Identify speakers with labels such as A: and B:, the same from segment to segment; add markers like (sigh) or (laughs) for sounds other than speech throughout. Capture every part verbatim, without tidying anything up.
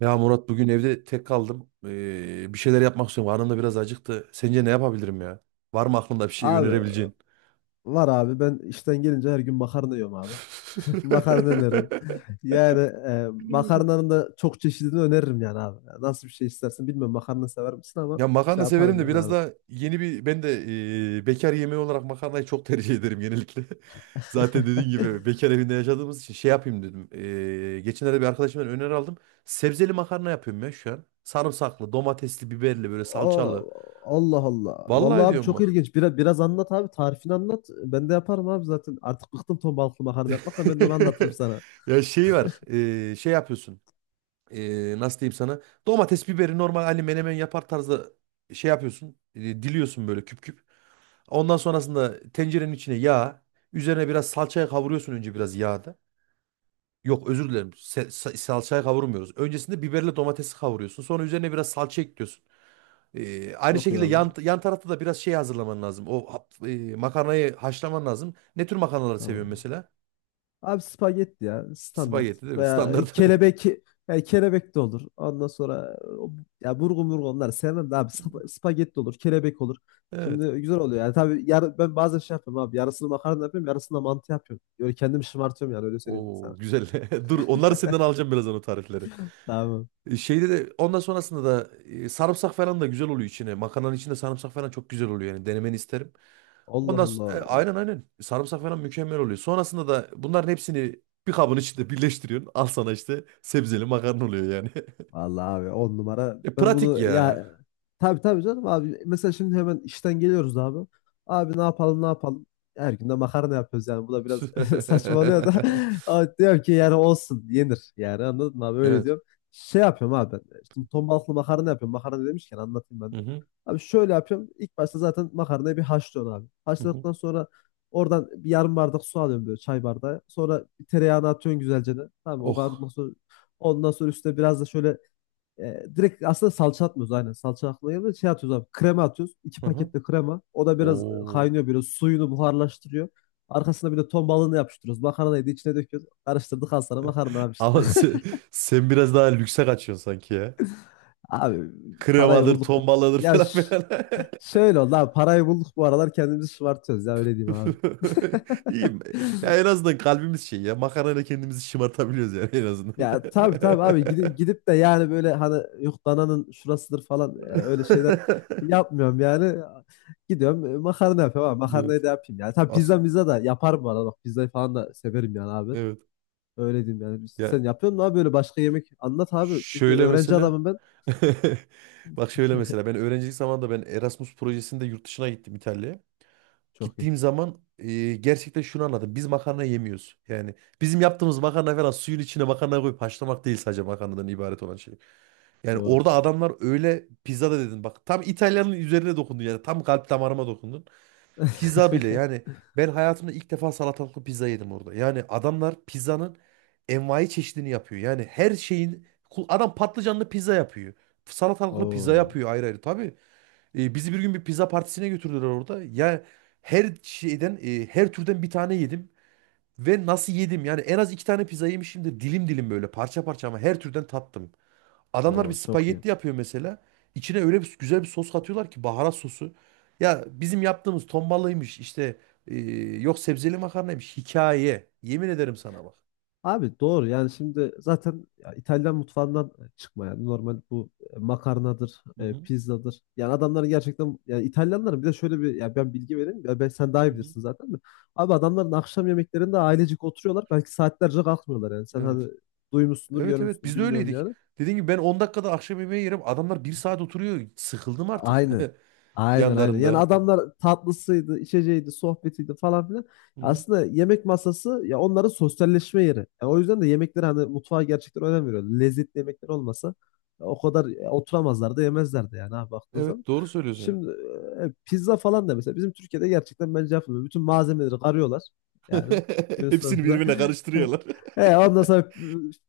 A: Ya Murat bugün evde tek kaldım. Ee, bir şeyler yapmak istiyorum. Karnım da biraz acıktı. Sence ne yapabilirim ya? Var mı aklında bir şey
B: Abi
A: önerebileceğin?
B: var abi ben işten gelince her gün makarna yiyorum abi. (laughs) Makarna öneririm.
A: (laughs)
B: Yani e, makarnanın da çok çeşidini öneririm yani abi. Yani nasıl bir şey istersin bilmiyorum, makarna sever misin, ama
A: Ya
B: şey
A: makarna severim
B: yaparım
A: de
B: yani
A: biraz
B: abi.
A: da yeni bir ben de ee, bekar yemeği olarak makarnayı çok tercih ederim genellikle. (laughs) Zaten dediğin
B: (laughs)
A: gibi bekar evinde yaşadığımız için şey yapayım dedim. Ee, geçenlerde bir arkadaşımdan öneri aldım. Sebzeli makarna yapıyorum ya şu an. Sarımsaklı, domatesli, biberli, böyle salçalı.
B: O, Allah Allah. Vallahi
A: Vallahi
B: abi
A: diyorum
B: çok
A: bak.
B: ilginç. Biraz, biraz anlat abi, tarifini anlat. Ben de yaparım abi zaten. Artık bıktım ton balıklı makarna yapmakla, ben de onu anlatırım
A: (laughs)
B: sana.
A: Ya şey var, ee, şey yapıyorsun. E, nasıl diyeyim sana, domates biberi normal hani menemen yapar tarzda şey yapıyorsun, e, diliyorsun böyle küp küp. Ondan sonrasında tencerenin içine yağ, üzerine biraz salçaya kavuruyorsun önce biraz yağda. Yok özür dilerim, Se- sa- salçaya kavurmuyoruz. Öncesinde biberle domatesi kavuruyorsun, sonra üzerine biraz salça ekliyorsun. E, aynı
B: Çok iyi
A: şekilde
B: abi.
A: yan, yan tarafta da biraz şey hazırlaman lazım. O hap- e, makarnayı haşlaman lazım. Ne tür makarnaları seviyorsun
B: Tamam.
A: mesela?
B: Abi spagetti ya, standart.
A: Spagetti değil mi?
B: Veya e,
A: Standart. (laughs)
B: kelebek, yani kelebek de olur. Ondan sonra o- ya burgu murgu, onları sevmem de abi spa- spagetti olur, kelebek olur.
A: Evet.
B: Şimdi güzel oluyor yani, tabii yar- ben bazen şey yapıyorum abi, yarısını makarna yapıyorum yarısını da mantı yapıyorum. Böyle kendimi şımartıyorum, yani öyle söyleyeyim ben
A: Oo
B: sana.
A: güzel. (laughs) Dur, onları senden alacağım birazdan, o tarifleri.
B: Tamam.
A: E, Şeyde de ondan sonrasında da e, sarımsak falan da güzel oluyor içine. Makarnanın içinde sarımsak falan çok güzel oluyor yani, denemeni isterim.
B: Allah
A: Ondan s- e,
B: Allah.
A: aynen aynen sarımsak falan mükemmel oluyor. Sonrasında da bunların hepsini bir kabın içinde birleştiriyorsun. Al sana işte sebzeli makarna oluyor yani. (laughs)
B: Vallahi abi on numara.
A: E,
B: Ben
A: pratik
B: bunu
A: ya.
B: ya, tabii tabii canım abi. Mesela şimdi hemen işten geliyoruz abi. Abi ne yapalım ne yapalım. Her gün de makarna yapıyoruz yani. Bu da biraz (laughs)
A: (laughs)
B: saçmalıyor da. (laughs) Ama diyorum ki yani olsun, yenir. Yani anladın mı abi, öyle
A: Evet.
B: diyorum. Şey yapıyorum abi ben. Şimdi ton balıklı makarna yapıyorum. Makarna demişken anlatayım
A: Hı
B: ben de.
A: hı.
B: Abi şöyle yapıyorum. İlk başta zaten makarnayı bir haşlıyorum abi.
A: Hı hı.
B: Haşladıktan sonra oradan bir yarım bardak su alıyorum, böyle çay bardağı. Sonra bir tereyağını atıyorsun güzelce de. Tamam, o
A: Oh.
B: kavrulmasın. Ondan sonra üstüne biraz da şöyle e, direkt aslında salça atmıyoruz, aynen. Salça atmıyoruz. Geldi. Şey atıyoruz abi. Krema atıyoruz. İki
A: Hı hı.
B: paket de krema. O da biraz
A: Oo.
B: kaynıyor böyle. Suyunu buharlaştırıyor. Arkasına bir de ton balığını yapıştırıyoruz. Makarnayı da içine döküyoruz. Karıştırdık, al sana makarna abi işte.
A: Ama sen, sen biraz daha lükse kaçıyorsun sanki ya.
B: (laughs) Abi parayı
A: Kremadır,
B: bulduk. bu-
A: ton balığıdır
B: Ya
A: falan
B: ş-
A: filan. (laughs)
B: şöyle oldu abi. Parayı bulduk bu aralar, kendimizi şımartıyoruz ya, öyle diyeyim abi.
A: (laughs)
B: (laughs)
A: İyiyim. Ya en azından kalbimiz şey ya. Makarayla kendimizi şımartabiliyoruz yani, en azından.
B: Ya tabii tabii abi, gidip, gidip de yani böyle hani yok dananın şurasıdır falan, ya öyle şeyler
A: (laughs)
B: yapmıyorum yani. Gidiyorum e, makarna yapıyorum abi,
A: Evet.
B: makarnayı da yapayım yani. Tabii
A: Asıl.
B: pizza pizza da yaparım bu arada, bak pizzayı falan da severim yani abi.
A: Evet.
B: Öyle diyeyim yani.
A: Ya
B: Sen yapıyor musun abi, böyle başka yemek anlat abi. Çünkü
A: şöyle
B: öğrenci
A: mesela.
B: adamım ben.
A: (laughs) Bak şöyle mesela, ben öğrencilik zamanında ben Erasmus projesinde yurt dışına gittim, İtalya'ya.
B: Çok iyi.
A: Gittiğim zaman e, gerçekten şunu anladım. Biz makarna yemiyoruz. Yani bizim yaptığımız makarna falan, suyun içine makarna koyup haşlamak değil, sadece makarnadan ibaret olan şey. Yani
B: Doğru.
A: orada adamlar, öyle pizza da dedin. Bak tam İtalyanın üzerine dokundun yani. Tam kalp damarıma dokundun. Pizza bile yani, ben hayatımda ilk defa salatalıklı pizza yedim orada. Yani adamlar pizzanın envai çeşidini yapıyor. Yani her şeyin kul-, adam patlıcanlı pizza yapıyor. Salatalıklı pizza
B: Oo,
A: yapıyor ayrı ayrı. Tabii e, bizi bir gün bir pizza partisine götürdüler orada. Ya her şeyden e, her türden bir tane yedim. Ve nasıl yedim? Yani en az iki tane pizza yemişimdir. Dilim dilim böyle, parça parça, ama her türden tattım. Adamlar bir
B: oo çok iyi.
A: spagetti yapıyor mesela. İçine öyle bir güzel bir sos katıyorlar ki, baharat sosu. Ya bizim yaptığımız tombalıymış işte, e, yok sebzeli makarnaymış, hikaye. Yemin ederim sana bak.
B: Abi doğru yani şimdi zaten, ya İtalyan mutfağından e, çıkma yani, normal bu e, makarnadır,
A: Hı
B: e,
A: hı.
B: pizzadır. Yani adamların gerçekten, yani İtalyanların bir de şöyle bir, ya ben bilgi vereyim ya, ben sen daha iyi
A: Hı hı.
B: bilirsin zaten de. Abi adamların akşam yemeklerinde ailecik oturuyorlar, belki saatlerce kalkmıyorlar yani. Sen hani
A: Evet.
B: duymuşsundur,
A: Evet evet,
B: görmüşsündür
A: biz de
B: bilmiyorum
A: öyleydik.
B: yani.
A: Dediğim gibi ben on dakikada akşam yemeği yerim. Adamlar bir saat oturuyor. Sıkıldım artık
B: Aynen.
A: (laughs)
B: Aynen aynen. Yani
A: yanlarında.
B: adamlar tatlısıydı, içeceğiydi, sohbetiydi falan filan.
A: Hı hı.
B: Aslında yemek masası ya onların sosyalleşme yeri. Ya o yüzden de yemekler, hani mutfağa gerçekten önem veriyor. Lezzetli yemekler olmasa ya o kadar e, oturamazlardı, yemezlerdi yani ha, baktığın zaman.
A: Evet, doğru söylüyorsun.
B: Şimdi e, e, pizza falan da mesela bizim Türkiye'de gerçekten bence yapılmıyor. Bütün malzemeleri arıyorlar
A: (laughs)
B: yani günün
A: Hepsini
B: sonunda.
A: birbirine
B: (laughs)
A: karıştırıyorlar. (laughs)
B: E, ondan sonra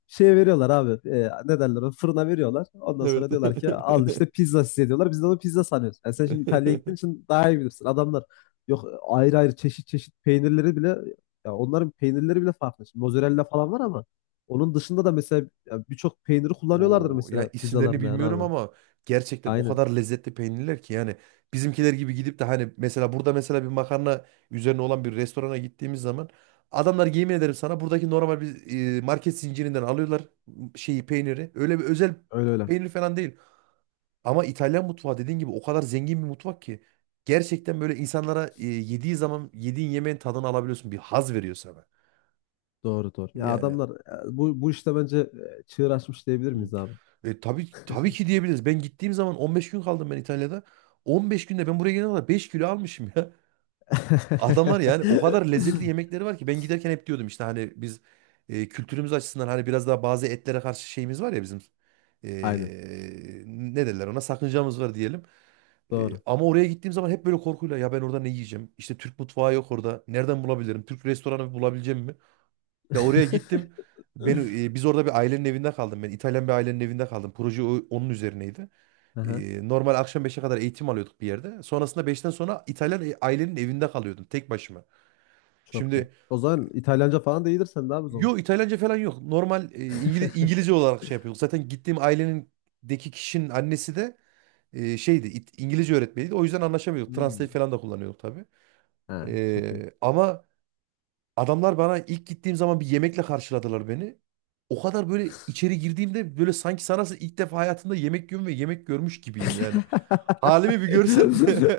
B: şeye veriyorlar abi. E, ne derler ona? Fırına veriyorlar. Ondan sonra
A: Evet.
B: diyorlar ki al işte pizza size, diyorlar. Biz de onu pizza sanıyoruz. Yani sen şimdi İtalya'ya gittiğin
A: (laughs)
B: için daha iyi bilirsin. Adamlar yok ayrı ayrı çeşit çeşit peynirleri bile, ya onların peynirleri bile farklı. Şimdi mozzarella falan var ama onun dışında da mesela ya birçok peyniri kullanıyorlardır
A: O ya,
B: mesela
A: isimlerini
B: pizzalarında yani
A: bilmiyorum
B: abi.
A: ama gerçekten o
B: Aynen.
A: kadar lezzetli peynirler ki yani. Bizimkiler gibi gidip de hani, mesela burada mesela bir makarna üzerine olan bir restorana gittiğimiz zaman, adamlar yemin ederim sana, buradaki normal bir e, market zincirinden alıyorlar şeyi, peyniri. Öyle bir özel
B: Öyle öyle.
A: peynir falan değil. Ama İtalyan mutfağı dediğin gibi, o kadar zengin bir mutfak ki, gerçekten böyle insanlara e, yediği zaman, yediğin yemeğin tadını alabiliyorsun. Bir haz veriyor sana.
B: Doğru doğru. Ya
A: Yani.
B: adamlar e, bu bu işte bence e, çığır açmış diyebilir
A: Hmm.
B: miyiz abi?
A: E, tabii tabii ki diyebiliriz. Ben gittiğim zaman on beş gün kaldım ben, İtalya'da. on beş günde ben buraya gelene kadar beş kilo almışım ya. (laughs) Adamlar yani o kadar lezzetli
B: (laughs)
A: yemekleri var ki, ben giderken hep diyordum, işte hani biz e, kültürümüz açısından hani biraz daha bazı etlere karşı şeyimiz var ya bizim.
B: Aynen.
A: E, Ne derler ona, sakıncamız var diyelim. E,
B: Doğru.
A: ama oraya gittiğim zaman hep böyle korkuyla, ya ben orada ne yiyeceğim? İşte Türk mutfağı yok orada. Nereden bulabilirim? Türk restoranı bulabileceğim mi? Ya oraya gittim. Ben e, biz orada bir ailenin evinde kaldım. Ben İtalyan bir ailenin evinde kaldım. Proje o- onun üzerineydi.
B: (laughs)
A: E, normal akşam beşe kadar eğitim alıyorduk bir yerde. Sonrasında beşten sonra İtalyan e- ailenin evinde kalıyordum tek başıma.
B: Çok iyi.
A: Şimdi
B: O zaman İtalyanca falan da iyidir sen de abi o zaman.
A: yo, İtalyanca falan yok. Normal e, İngiliz,
B: (laughs)
A: İngilizce olarak şey yapıyorduk. Zaten gittiğim ailenindeki kişinin annesi de e, şeydi, İt- İngilizce öğretmeniydi. O yüzden anlaşamıyorduk. Translate
B: Hmm.
A: falan da kullanıyorduk tabii.
B: Ha, çok iyi.
A: E, ama adamlar bana ilk gittiğim zaman bir yemekle karşıladılar beni. O kadar böyle, içeri girdiğimde böyle sanki sana ilk defa hayatımda yemek yiyorum ve yemek görmüş gibiyim yani.
B: (laughs)
A: Halimi bir görsen. (laughs)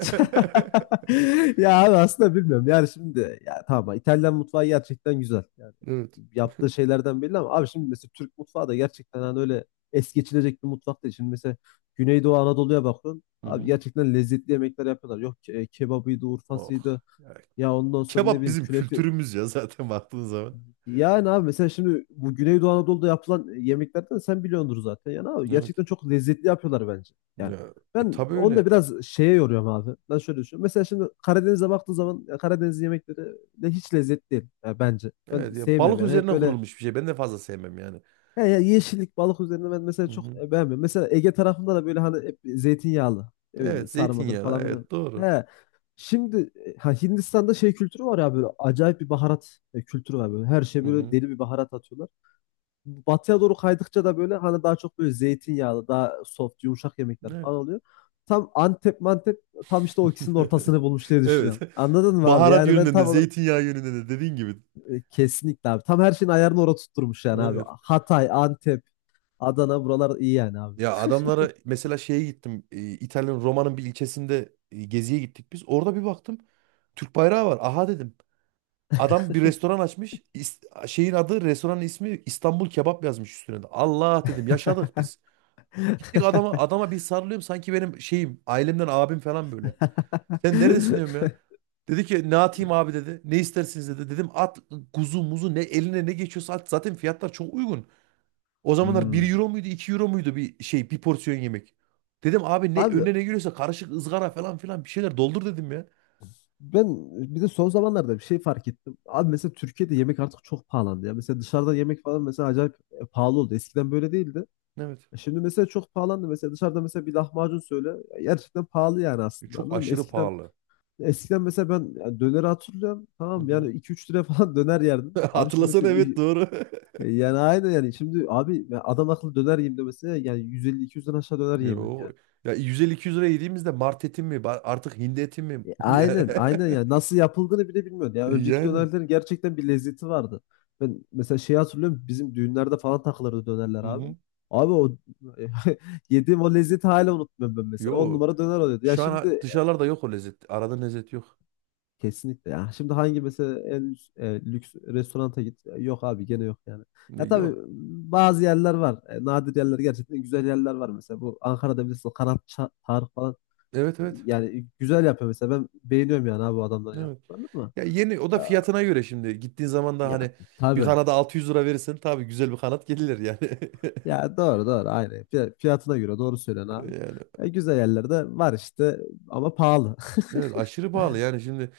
B: Ya abi aslında bilmiyorum. Yani şimdi ya, tamam, İtalyan mutfağı gerçekten güzel. Yani
A: Evet.
B: yaptığı şeylerden belli ama abi şimdi mesela Türk mutfağı da gerçekten hani öyle es geçilecek bir mutfak değil. Şimdi mesela Güneydoğu Anadolu'ya bakıyorsun.
A: Hı
B: Abi
A: hı.
B: gerçekten lezzetli yemekler yapıyorlar. Yok ke- kebabıydı,
A: Oh.
B: urfasıydı.
A: Ya
B: Ya ondan sonra ne
A: kebap
B: bileyim
A: bizim
B: künefi.
A: kültürümüz ya zaten, baktığın zaman.
B: Yani abi mesela şimdi bu Güneydoğu Anadolu'da yapılan yemeklerden sen biliyordur zaten. Yani abi
A: Evet.
B: gerçekten çok lezzetli yapıyorlar bence. Yani
A: Ya, e,
B: ben
A: tabii
B: onu da
A: öyle.
B: biraz şeye yoruyorum abi. Ben şöyle düşünüyorum. Mesela şimdi Karadeniz'e baktığın zaman, ya Karadeniz yemekleri de hiç lezzetli değil ya bence. Ben
A: Evet ya,
B: sevmiyorum
A: balık
B: yani. Hep
A: üzerine
B: böyle,
A: kurulmuş bir şey. Ben de fazla sevmem yani.
B: ya ya yeşillik balık üzerine, ben mesela
A: Hı
B: çok
A: hı.
B: e, beğenmiyorum. Mesela Ege tarafında da böyle hani hep zeytinyağlı. Ne bileyim
A: Evet
B: sarmadır
A: zeytinyağlı,
B: falan filan.
A: evet doğru.
B: He. Şimdi e, ha, Hindistan'da şey kültürü var ya, böyle acayip bir baharat e, kültürü var böyle. Her şey
A: Hı
B: böyle
A: hı.
B: deli bir baharat atıyorlar, batıya doğru kaydıkça da böyle hani daha çok böyle zeytinyağlı, daha soft, yumuşak yemekler
A: Evet.
B: falan oluyor. Tam Antep mantep, tam işte o ikisinin ortasını
A: (laughs)
B: bulmuş diye
A: Evet.
B: düşünüyorum. Anladın mı abi?
A: Baharat
B: Yani ben
A: yönünden de,
B: tam olarak
A: zeytinyağı yönünden de dediğin gibi.
B: e, kesinlikle abi. Tam her şeyin ayarını orada tutturmuş yani abi.
A: Evet.
B: Hatay, Antep, Adana buralar iyi yani abi.
A: Ya adamlara mesela şeye gittim. e, İtalya'nın Roma'nın bir ilçesinde e, geziye gittik biz. Orada bir baktım. Türk bayrağı var. Aha dedim. Adam bir restoran açmış. İs- Şeyin adı, restoranın ismi İstanbul Kebap yazmış üstüne de. Allah dedim, yaşadık biz. Gittik adama, adama bir sarılıyorum, sanki benim şeyim, ailemden abim falan böyle. Sen neredesin diyorum ya.
B: (laughs) (laughs)
A: Dedi ki ne atayım abi dedi. Ne istersiniz dedi. Dedim at, kuzu muzu ne eline ne geçiyorsa at. Zaten fiyatlar çok uygun. O zamanlar bir
B: Hmm.
A: euro muydu, iki euro muydu, bir şey, bir porsiyon yemek. Dedim abi, ne
B: Abi
A: önüne ne giriyorsa karışık ızgara falan filan, bir şeyler doldur dedim ya.
B: ben bir de son zamanlarda bir şey fark ettim. Abi mesela Türkiye'de yemek artık çok pahalandı ya. Mesela dışarıda yemek falan mesela acayip e, pahalı oldu. Eskiden böyle değildi.
A: Evet.
B: E Şimdi mesela çok pahalandı. Mesela dışarıda mesela bir lahmacun söyle. Ya gerçekten pahalı yani
A: E,
B: aslında,
A: Çok
B: anladın mı?
A: aşırı
B: Eskiden
A: pahalı.
B: eskiden mesela ben ya döneri hatırlıyorum.
A: Hı
B: Tamam
A: hı.
B: yani iki üç liraya falan (laughs) döner yerdim.
A: (laughs)
B: Abi şimdi
A: Hatırlasana,
B: mesela
A: evet
B: y-
A: doğru. (laughs)
B: yani aynı, yani şimdi abi ya adam akıllı döner yiyeyim de mesela yani yüz elli iki yüzden aşağı döner yemiyor
A: Yo.
B: yani.
A: Ya yüz elli iki yüz lira yediğimizde mart eti mi ba-, artık hindi eti mi?
B: E,
A: (laughs)
B: Aynen, aynen ya. Nasıl yapıldığını bile bilmiyorum. Ya önceki
A: Yani.
B: dönerlerin gerçekten bir lezzeti vardı. Ben mesela şeyi hatırlıyorum. Bizim düğünlerde falan takılırdı dönerler
A: Hı
B: abi.
A: hı.
B: Abi o (laughs) yediğim o lezzeti hala unutmuyorum ben mesela. On
A: Yo.
B: numara döner oluyordu. Ya
A: Şu an ha-
B: şimdi
A: dışarılarda yok o lezzet. Arada lezzet yok.
B: kesinlikle ya. Şimdi hangi mesela en lüks, e, lüks restoranta git. E, Yok abi gene yok yani.
A: E,
B: Ya tabii
A: Yok.
B: bazı yerler var. E, nadir yerler gerçekten güzel yerler var mesela. Bu Ankara'da bilirsin, Kanat Ça- Tarık falan.
A: Evet evet.
B: Yani güzel yapıyor mesela. Ben beğeniyorum yani abi bu adamların
A: Evet.
B: yaptıklarını ama.
A: Ya yeni o da fiyatına göre şimdi. Gittiğin zaman da
B: Ya
A: hani, bir
B: tabii.
A: kanada altı yüz lira verirsen tabii güzel bir kanat gelir yani. (laughs)
B: Ya doğru doğru aynı. Fiy- Fiyatına göre doğru söylüyorsun abi.
A: Yani
B: Ya, güzel yerlerde var işte ama pahalı.
A: evet, aşırı pahalı yani şimdi.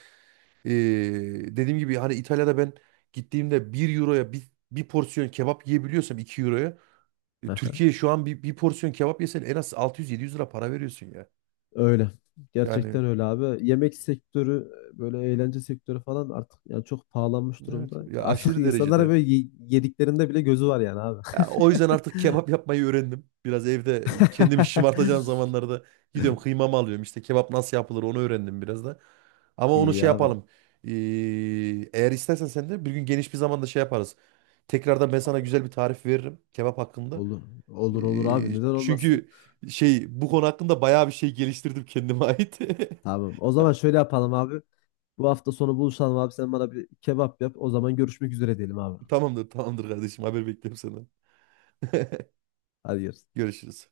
A: eee, Dediğim gibi hani, İtalya'da ben gittiğimde bir euroya, bir, bir porsiyon kebap yiyebiliyorsam, iki euroya,
B: (laughs)
A: e,
B: Aha,
A: Türkiye şu an bir, bir porsiyon kebap yesen en az altı yüz yedi yüz lira para veriyorsun ya.
B: öyle.
A: Yani
B: Gerçekten öyle abi. Yemek sektörü böyle eğlence sektörü falan artık yani çok pahalanmış
A: evet
B: durumda.
A: ya,
B: Artık (laughs)
A: aşırı
B: insanlara
A: derecede.
B: böyle ye- yediklerinde bile gözü var yani abi.
A: Ya, o yüzden artık kebap yapmayı öğrendim. Biraz evde kendimi şımartacağım
B: (laughs)
A: zamanlarda gidiyorum, kıymamı alıyorum. İşte kebap nasıl yapılır onu öğrendim biraz da. Ama onu
B: İyi
A: şey
B: abi.
A: yapalım. Ee, Eğer istersen sen de bir gün geniş bir zamanda şey yaparız. Tekrardan ben sana güzel bir tarif veririm kebap hakkında.
B: Olur. Olur olur abi.
A: Ee,
B: Neden olmasın?
A: çünkü şey, bu konu hakkında bayağı bir şey geliştirdim kendime ait. (laughs)
B: Tamam. O zaman şöyle yapalım abi. Bu hafta sonu buluşalım abi. Sen bana bir kebap yap. O zaman görüşmek üzere diyelim abi.
A: Tamamdır, tamamdır kardeşim. Haber bekliyorum senden. (laughs)
B: Hadi görüşürüz.
A: Görüşürüz.